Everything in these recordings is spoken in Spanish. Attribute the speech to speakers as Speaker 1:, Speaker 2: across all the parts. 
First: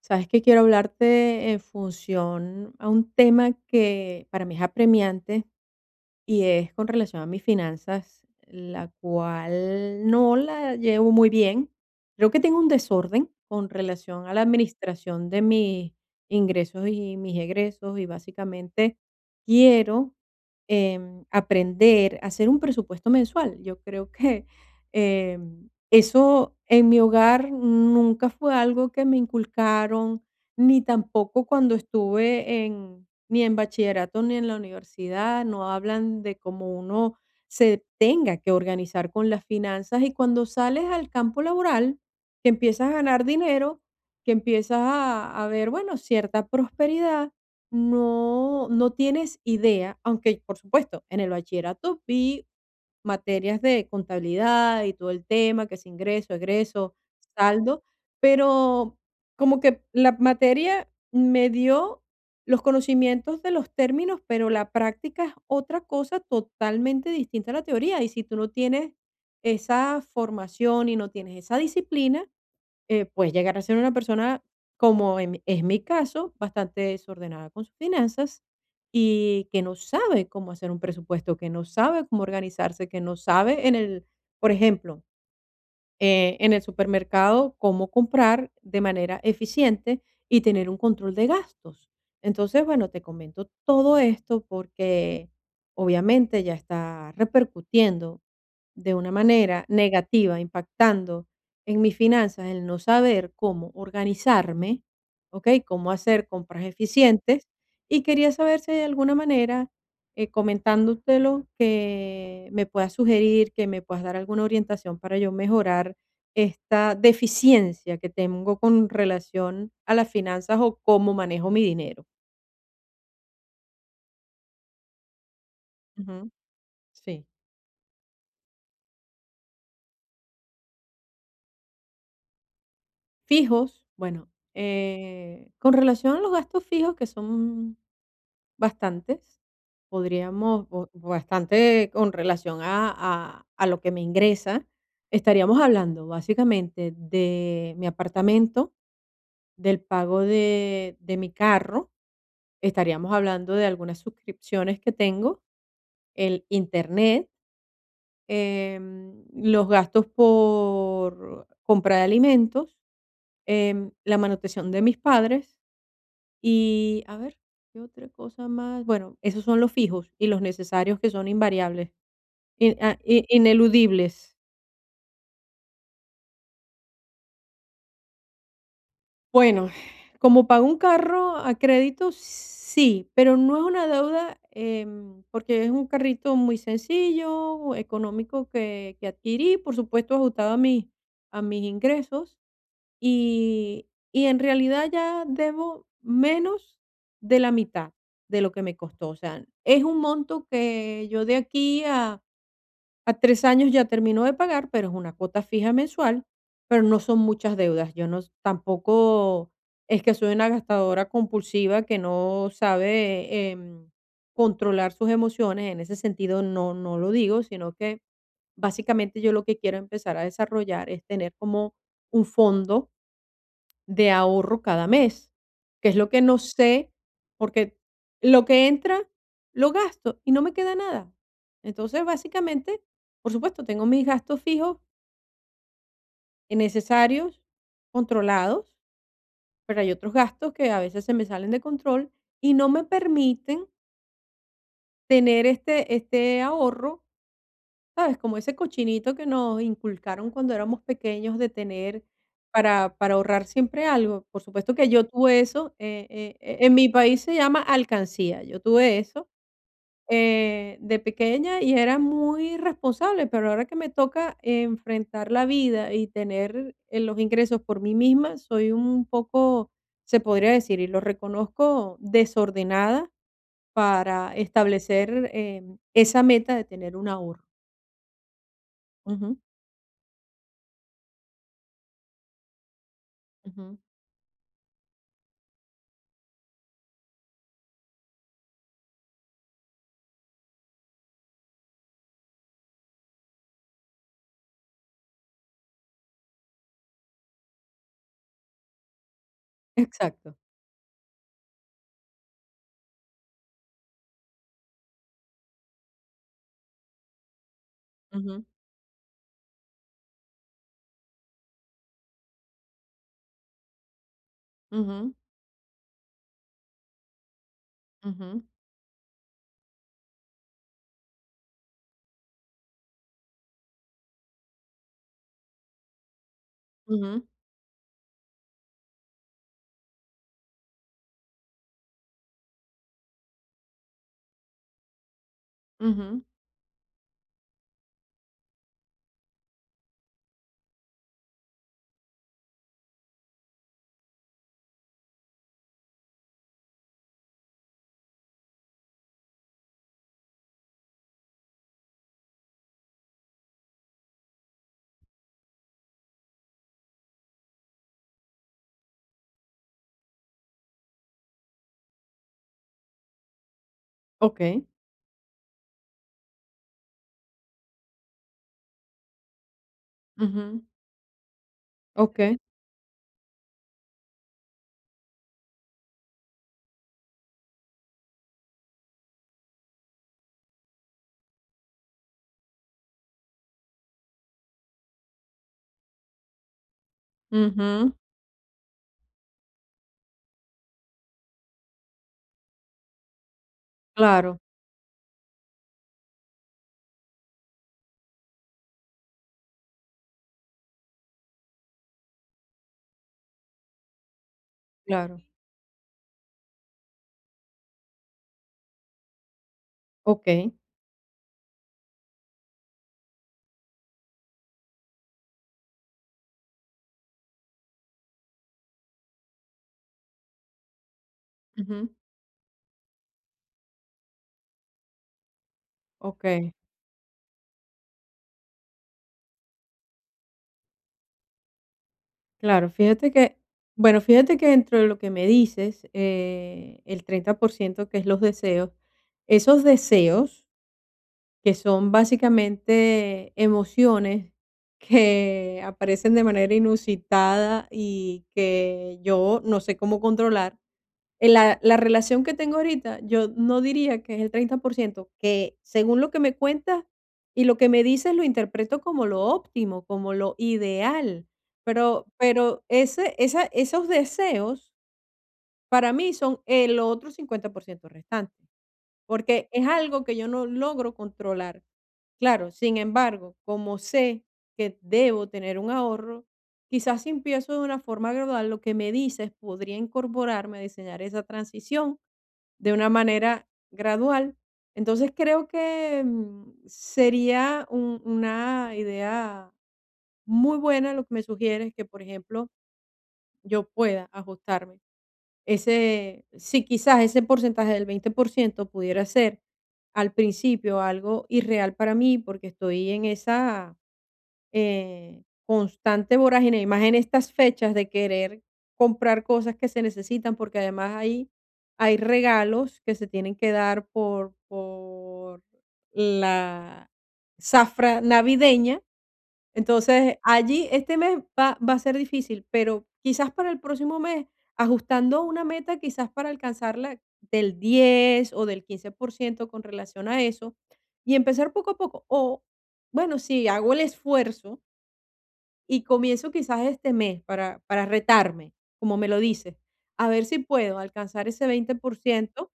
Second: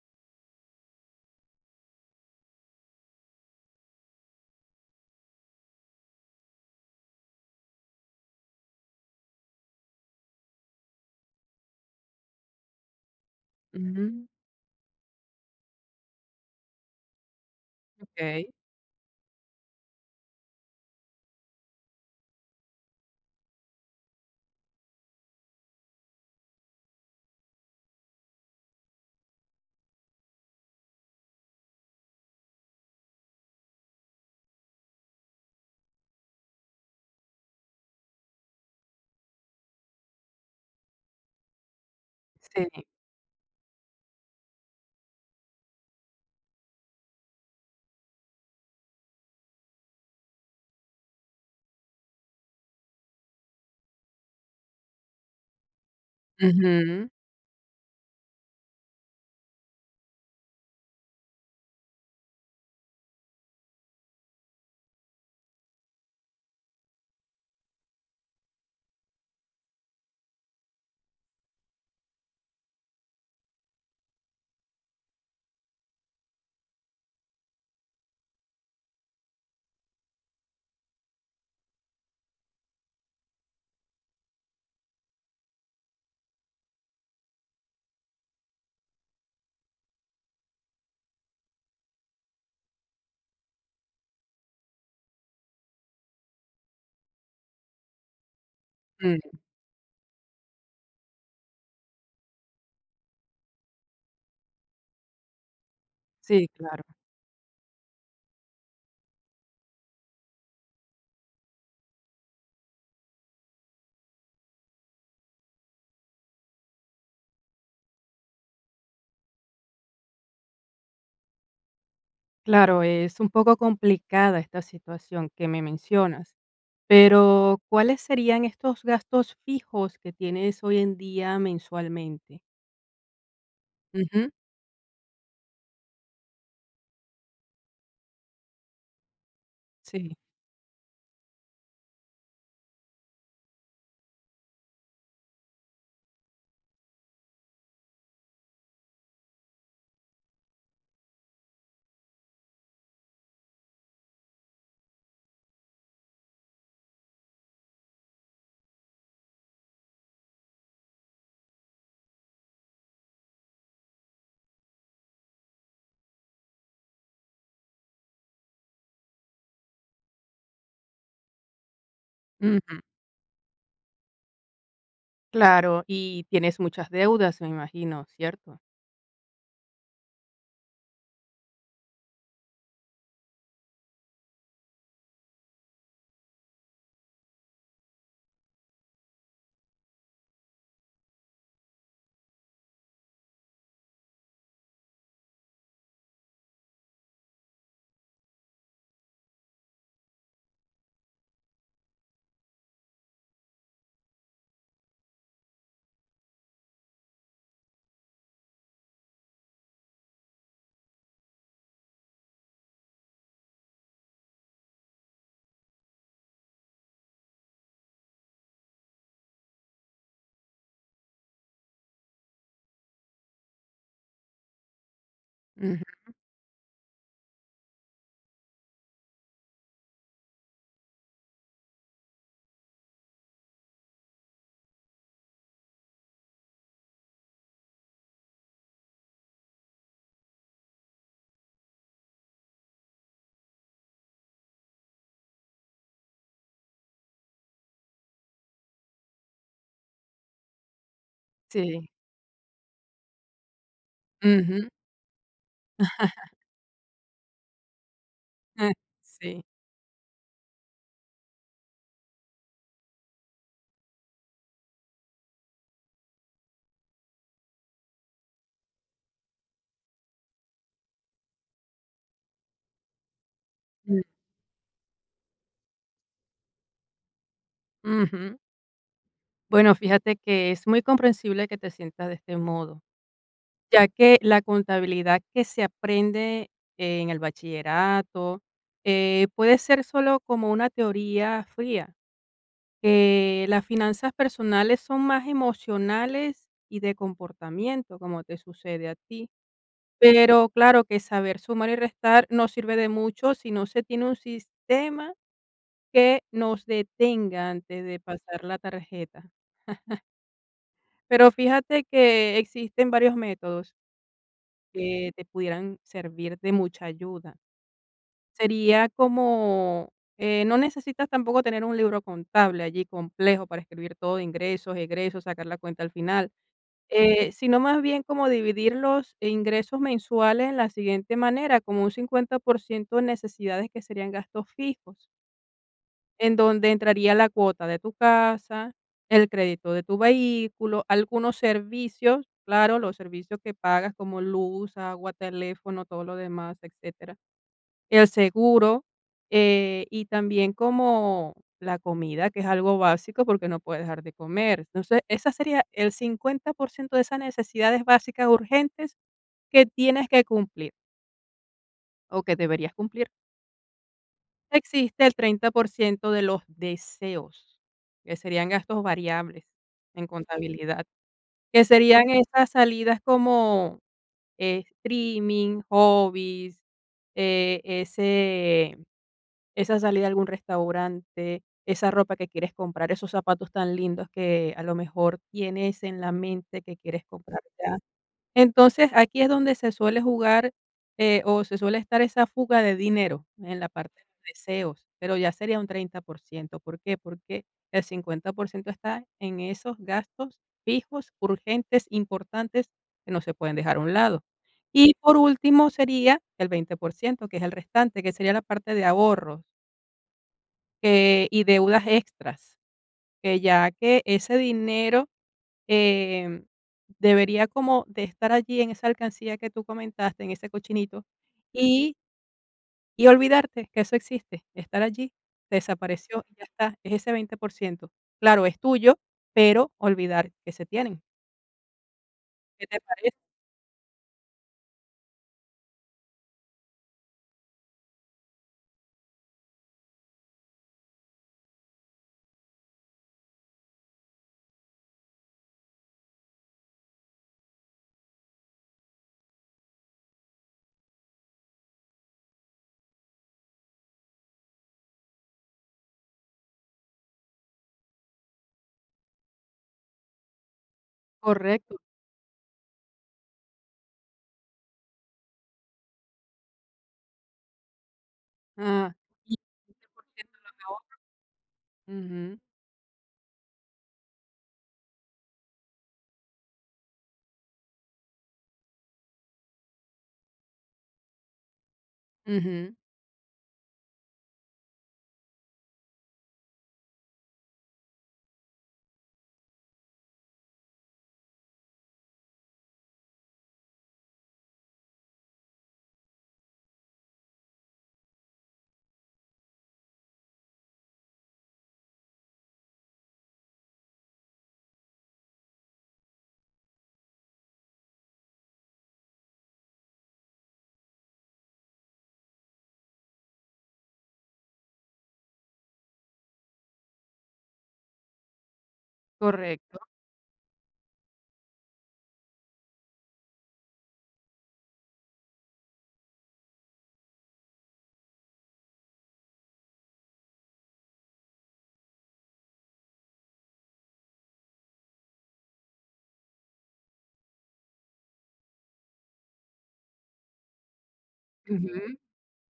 Speaker 1: Sabes que quiero hablarte en función a un tema que para mí es apremiante y es con relación a mis finanzas, la cual no la llevo muy bien. Creo que tengo un desorden con relación
Speaker 2: Ujú,
Speaker 1: a la administración de mis ingresos y mis egresos y
Speaker 2: okey,
Speaker 1: básicamente quiero aprender a hacer un presupuesto mensual. Yo creo que eso en mi hogar nunca fue algo que me inculcaron, ni tampoco cuando estuve en ni en bachillerato, ni en la universidad, no hablan de cómo uno se tenga que organizar con las finanzas y cuando sales al campo laboral, que
Speaker 2: sí,
Speaker 1: empiezas a ganar dinero, que empiezas a ver, bueno, cierta prosperidad, no, no tienes idea, aunque por supuesto en el bachillerato vi materias de contabilidad y todo el tema, que es ingreso, egreso,
Speaker 2: ujú,
Speaker 1: saldo, pero como que la materia me dio los conocimientos de los términos, pero la práctica es otra cosa totalmente distinta a la teoría. Y si tú no tienes esa formación y no tienes esa disciplina, puedes llegar a ser una persona, como en es mi caso, bastante desordenada con sus finanzas y que no sabe cómo hacer un presupuesto, que no sabe cómo organizarse, que no sabe en el, por ejemplo, en el supermercado cómo comprar de manera eficiente y tener un control de gastos. Entonces, bueno, te comento todo esto porque obviamente ya está repercutiendo de una
Speaker 2: mm,
Speaker 1: manera negativa, impactando en mis finanzas, el no saber cómo organizarme, ¿ok? Cómo hacer
Speaker 2: sí,
Speaker 1: compras
Speaker 2: claro.
Speaker 1: eficientes, y quería saber si hay alguna manera, comentándotelo, que me puedas sugerir, que me puedas dar alguna orientación para yo mejorar esta deficiencia que tengo con relación a las finanzas o cómo manejo mi dinero.
Speaker 2: Claro, es un poco complicada esta situación que me
Speaker 1: Ujú,
Speaker 2: mencionas,
Speaker 1: sí.
Speaker 2: pero ¿cuáles serían estos gastos fijos que tienes hoy en día mensualmente?
Speaker 1: Fijos, bueno,
Speaker 2: Ujú,
Speaker 1: con relación a los gastos fijos, que son bastantes.
Speaker 2: sí,
Speaker 1: Podríamos, bo bastante con relación a a lo que me ingresa. Estaríamos hablando básicamente de mi apartamento, del pago de mi carro, estaríamos hablando de algunas suscripciones que tengo, el Internet, los gastos por compra de alimentos, la manutención de mis padres. Y a ver, ¿qué otra cosa más? Bueno, esos son los fijos y los necesarios que son invariables, in
Speaker 2: ujú,
Speaker 1: ah, i ineludibles.
Speaker 2: claro, y tienes muchas deudas, me imagino, ¿cierto?
Speaker 1: Bueno, como pago un carro a crédito, sí, pero no es una deuda, porque es un carrito muy sencillo, económico que adquirí, por supuesto, ajustado a mis ingresos. Y y en realidad ya debo menos de la mitad de lo que me costó. O sea, es un monto que yo de aquí a 3 años ya termino de pagar, pero es una cuota fija mensual, pero no son muchas deudas. Yo no s tampoco es que soy una gastadora compulsiva que no sabe, controlar sus emociones. En ese sentido, no no lo digo, sino que básicamente yo lo que quiero empezar a desarrollar es tener como un fondo de ahorro cada mes,
Speaker 2: Ujú,
Speaker 1: que es lo que no sé, porque lo que entra lo gasto y no me queda nada. Entonces, básicamente, por supuesto, tengo mis gastos fijos y necesarios, controlados, pero hay otros gastos que a veces se me salen de control y no me permiten tener este ahorro. ¿Sabes? Como ese cochinito que nos inculcaron cuando éramos pequeños de
Speaker 2: sí,
Speaker 1: tener para ahorrar siempre algo. Por
Speaker 2: ujú,
Speaker 1: supuesto que yo tuve eso, en mi país se llama alcancía, yo
Speaker 2: ah,
Speaker 1: tuve eso,
Speaker 2: sí,
Speaker 1: de pequeña y era muy responsable, pero ahora que me toca enfrentar la vida y tener, los ingresos por mí misma, soy un poco, se podría decir, y lo reconozco, desordenada
Speaker 2: mm,
Speaker 1: para establecer, esa meta de tener un ahorro.
Speaker 2: ujú.
Speaker 1: Ujú,
Speaker 2: Bueno, fíjate que es muy comprensible que te sientas de este modo.
Speaker 1: ujú.
Speaker 2: Ya que la contabilidad que se aprende en el bachillerato, puede ser solo como una teoría fría, que las finanzas personales son más emocionales y de comportamiento, como te sucede a ti.
Speaker 1: Exacto.
Speaker 2: Pero claro que saber sumar y restar no sirve de mucho si no se tiene un sistema que nos detenga antes de pasar
Speaker 1: Ujú,
Speaker 2: la tarjeta. Pero fíjate que existen varios métodos que
Speaker 1: ujú,
Speaker 2: te pudieran servir de mucha ayuda.
Speaker 1: ujú,
Speaker 2: Sería como, no necesitas tampoco tener un libro contable allí complejo para escribir todo, ingresos, egresos, sacar la cuenta al final,
Speaker 1: ujú,
Speaker 2: sino más bien como dividir los ingresos mensuales en la siguiente manera, como un 50% de necesidades que serían gastos fijos,
Speaker 1: ujú.
Speaker 2: en donde entraría la cuota de tu casa, el crédito de tu vehículo, algunos servicios, claro, los servicios que pagas como luz, agua, teléfono, todo lo demás, etcétera. El seguro, y también como la comida, que es algo básico porque no puedes dejar de comer. Entonces, esa sería el 50% de esas necesidades básicas urgentes que tienes que cumplir o que deberías cumplir.
Speaker 1: Okey.
Speaker 2: Existe el 30% de los deseos, que serían gastos variables en
Speaker 1: Ujú.
Speaker 2: contabilidad, que serían
Speaker 1: Okey.
Speaker 2: esas salidas como, streaming, hobbies, ese esa salida a algún restaurante, esa ropa que quieres comprar, esos zapatos tan lindos que a lo mejor tienes en la mente que quieres comprar ya.
Speaker 1: Ujú.
Speaker 2: Entonces, aquí es donde se suele jugar, o se suele estar esa fuga de dinero en la parte de los
Speaker 1: Claro,
Speaker 2: deseos, pero ya sería un 30%. ¿Por qué? Porque el 50% está en esos gastos fijos, urgentes, importantes, que no se pueden dejar a un lado. Y por
Speaker 1: claro.
Speaker 2: último sería el 20%, que es el restante, que sería la parte de ahorros.
Speaker 1: Okey.
Speaker 2: Que y deudas extras, que ya que ese dinero, em, debería como de estar allí en esa alcancía que tú comentaste, en ese cochinito,
Speaker 1: Ujú.
Speaker 2: y olvidarte que eso existe, estar allí, se desapareció y ya
Speaker 1: Okey,
Speaker 2: está, es ese 20%. Claro, es tuyo, pero olvidar que se tienen. ¿Qué
Speaker 1: claro.
Speaker 2: te
Speaker 1: Fíjate
Speaker 2: parece?
Speaker 1: que, bueno, fíjate que dentro de lo que me dices, el 30% que es los deseos, esos deseos que son básicamente emociones que aparecen de manera inusitada y que yo no sé cómo controlar. En la relación que tengo ahorita, yo no diría que es el 30% que según lo que me cuentas y lo que me dices, lo interpreto como lo óptimo, como lo ideal,
Speaker 2: Correcto.
Speaker 1: pero ese esa esos deseos para mí son el otro 50% restante,
Speaker 2: Ah, y
Speaker 1: porque es algo que yo
Speaker 2: 15%
Speaker 1: no
Speaker 2: los
Speaker 1: logro
Speaker 2: ahorros.
Speaker 1: controlar.
Speaker 2: Ujú,
Speaker 1: Claro, sin embargo, como sé que debo tener un ahorro, quizás si empiezo de una forma gradual, lo que me dices podría incorporarme a diseñar esa transición de
Speaker 2: ujú,
Speaker 1: una manera gradual. Entonces creo que mm, sería una idea muy buena lo que me sugieres que, por ejemplo, yo pueda ajustarme. Ese, si quizás ese porcentaje del 20% pudiera ser al principio algo irreal para mí porque estoy en esa constante vorágine, y más en estas fechas de querer comprar cosas que se necesitan, porque además ahí hay regalos que se tienen que dar por la zafra navideña.
Speaker 2: correcto.
Speaker 1: Entonces, allí este mes va a ser difícil, pero quizás para el próximo mes, ajustando una meta, quizás para alcanzarla del 10 o del 15% con relación a eso, y empezar poco a poco. O, bueno, si hago el esfuerzo, y comienzo quizás este mes para retarme, como me lo dices, a ver si puedo alcanzar ese veinte
Speaker 2: Ujú,
Speaker 1: por ciento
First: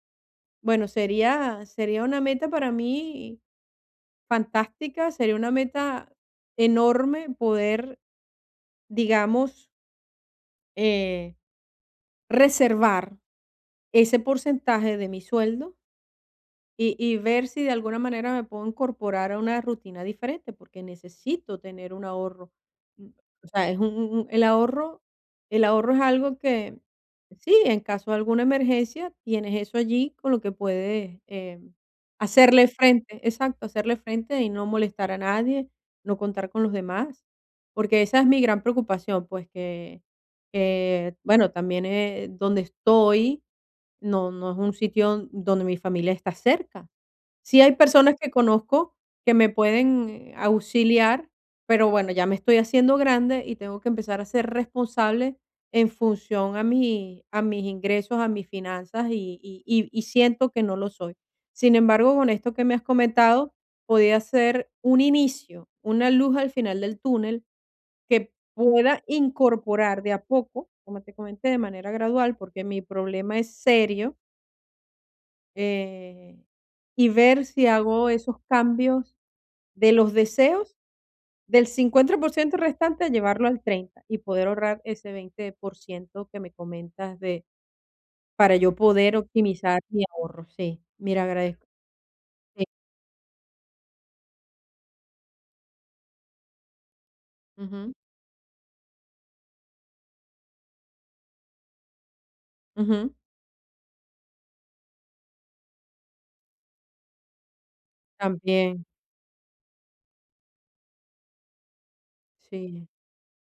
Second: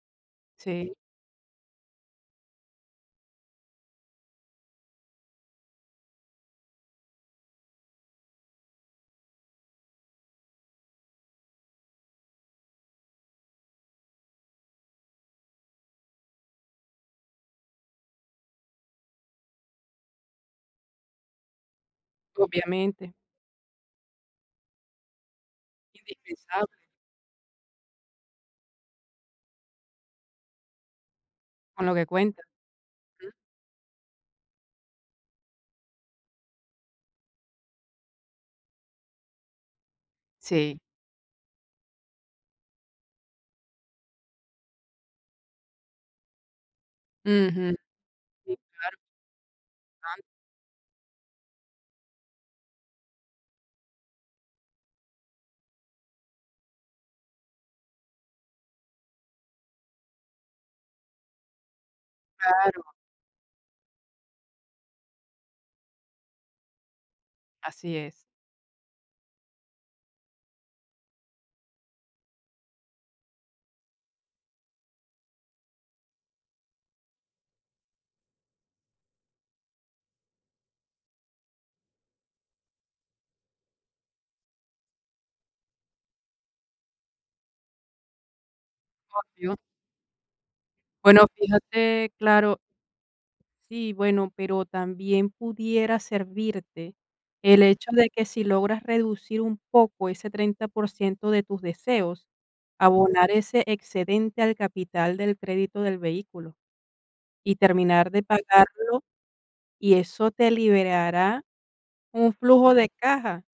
Speaker 1: Bueno,
Speaker 2: sí,
Speaker 1: sería, sería una meta para mí fantástica, sería una meta enorme poder, digamos, eh, reservar ese porcentaje de mi sueldo. Y ver si de alguna manera me puedo incorporar a una rutina diferente, porque necesito tener un ahorro. Mm,
Speaker 2: obviamente,
Speaker 1: o sea, es un el ahorro el ahorro es algo
Speaker 2: indispensable,
Speaker 1: que sí, en caso de alguna emergencia, tienes eso allí con lo que puedes,
Speaker 2: con lo que cuenta.
Speaker 1: hacerle frente
Speaker 2: Ujú.
Speaker 1: exacto, hacerle frente y no molestar a nadie, no contar con los demás, porque esa es mi gran preocupación, pues, que
Speaker 2: Sí.
Speaker 1: que, bueno, también, donde estoy no, no es un sitio donde mi familia está cerca. Sí hay
Speaker 2: Ujú.
Speaker 1: personas que
Speaker 2: Sí,
Speaker 1: conozco
Speaker 2: claro,
Speaker 1: que me pueden
Speaker 2: ah,
Speaker 1: auxiliar, pero bueno, ya me estoy haciendo grande y tengo que empezar a ser responsable en función a mis ingresos, a mis finanzas y siento que no lo soy. Sin embargo, con esto que me
Speaker 2: claro,
Speaker 1: has comentado, podía ser un inicio, una luz al final del túnel
Speaker 2: así
Speaker 1: que
Speaker 2: es,
Speaker 1: pueda incorporar de a poco, como te comenté, de manera gradual, porque mi problema es serio. Eh, y ver si hago esos cambios de los deseos del 50% restante a llevarlo al 30 y poder ahorrar ese 20% que me comentas de para yo poder
Speaker 2: obvio.
Speaker 1: optimizar mi ahorro. Sí, mira,
Speaker 2: Bueno,
Speaker 1: agradezco.
Speaker 2: fíjate, claro,
Speaker 1: Sí,
Speaker 2: sí, bueno, pero también pudiera servirte el hecho
Speaker 1: ujú,
Speaker 2: de que si logras reducir un poco ese 30% de tus deseos,
Speaker 1: ujú,
Speaker 2: abonar ese excedente al capital del crédito del vehículo y terminar de
Speaker 1: también,
Speaker 2: pagarlo, y eso te liberará un flujo de
Speaker 1: sí,
Speaker 2: caja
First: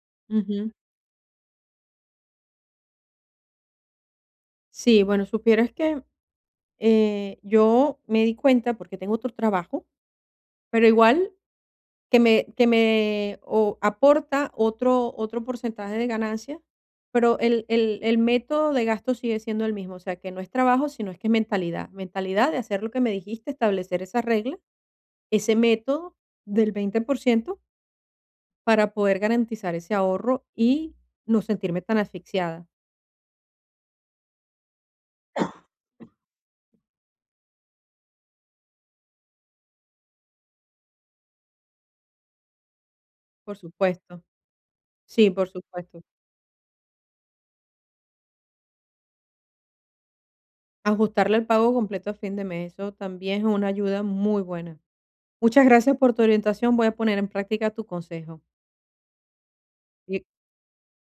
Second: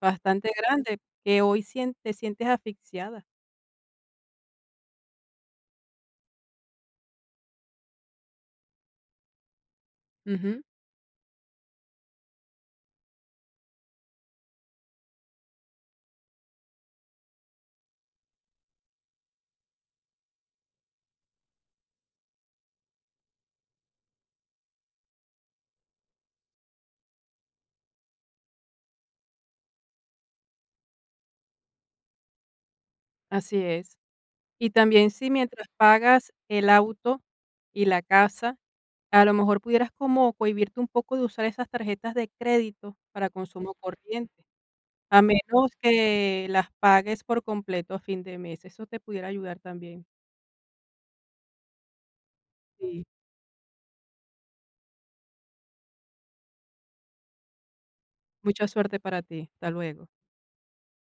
Speaker 2: bastante
Speaker 1: ujú.
Speaker 2: grande, que hoy sien te sientes asfixiada.
Speaker 1: Sí, bueno, supieras que, yo me di cuenta porque tengo otro trabajo,
Speaker 2: Ujú.
Speaker 1: pero igual que me o aporta otro porcentaje de ganancia, pero el método de gasto sigue siendo el mismo, o sea, que no es trabajo, sino es que es mentalidad, mentalidad de hacer lo que me dijiste, establecer esa regla, ese método del 20% para poder garantizar ese ahorro y no sentirme tan asfixiada,
Speaker 2: Así es. Y también si mientras pagas el auto y la casa, a lo mejor pudieras como cohibirte un poco de usar esas tarjetas de crédito para
Speaker 1: por
Speaker 2: consumo
Speaker 1: supuesto.
Speaker 2: corriente, a
Speaker 1: Sí, por
Speaker 2: menos
Speaker 1: supuesto.
Speaker 2: que las pagues por completo a fin de mes. Eso te pudiera ayudar también.
Speaker 1: Ajustarle el pago completo a fin de mes, eso
Speaker 2: Sí.
Speaker 1: también es una ayuda muy buena. Muchas gracias por tu orientación, voy a poner en práctica tu consejo.
Speaker 2: Mucha suerte para ti. Hasta luego.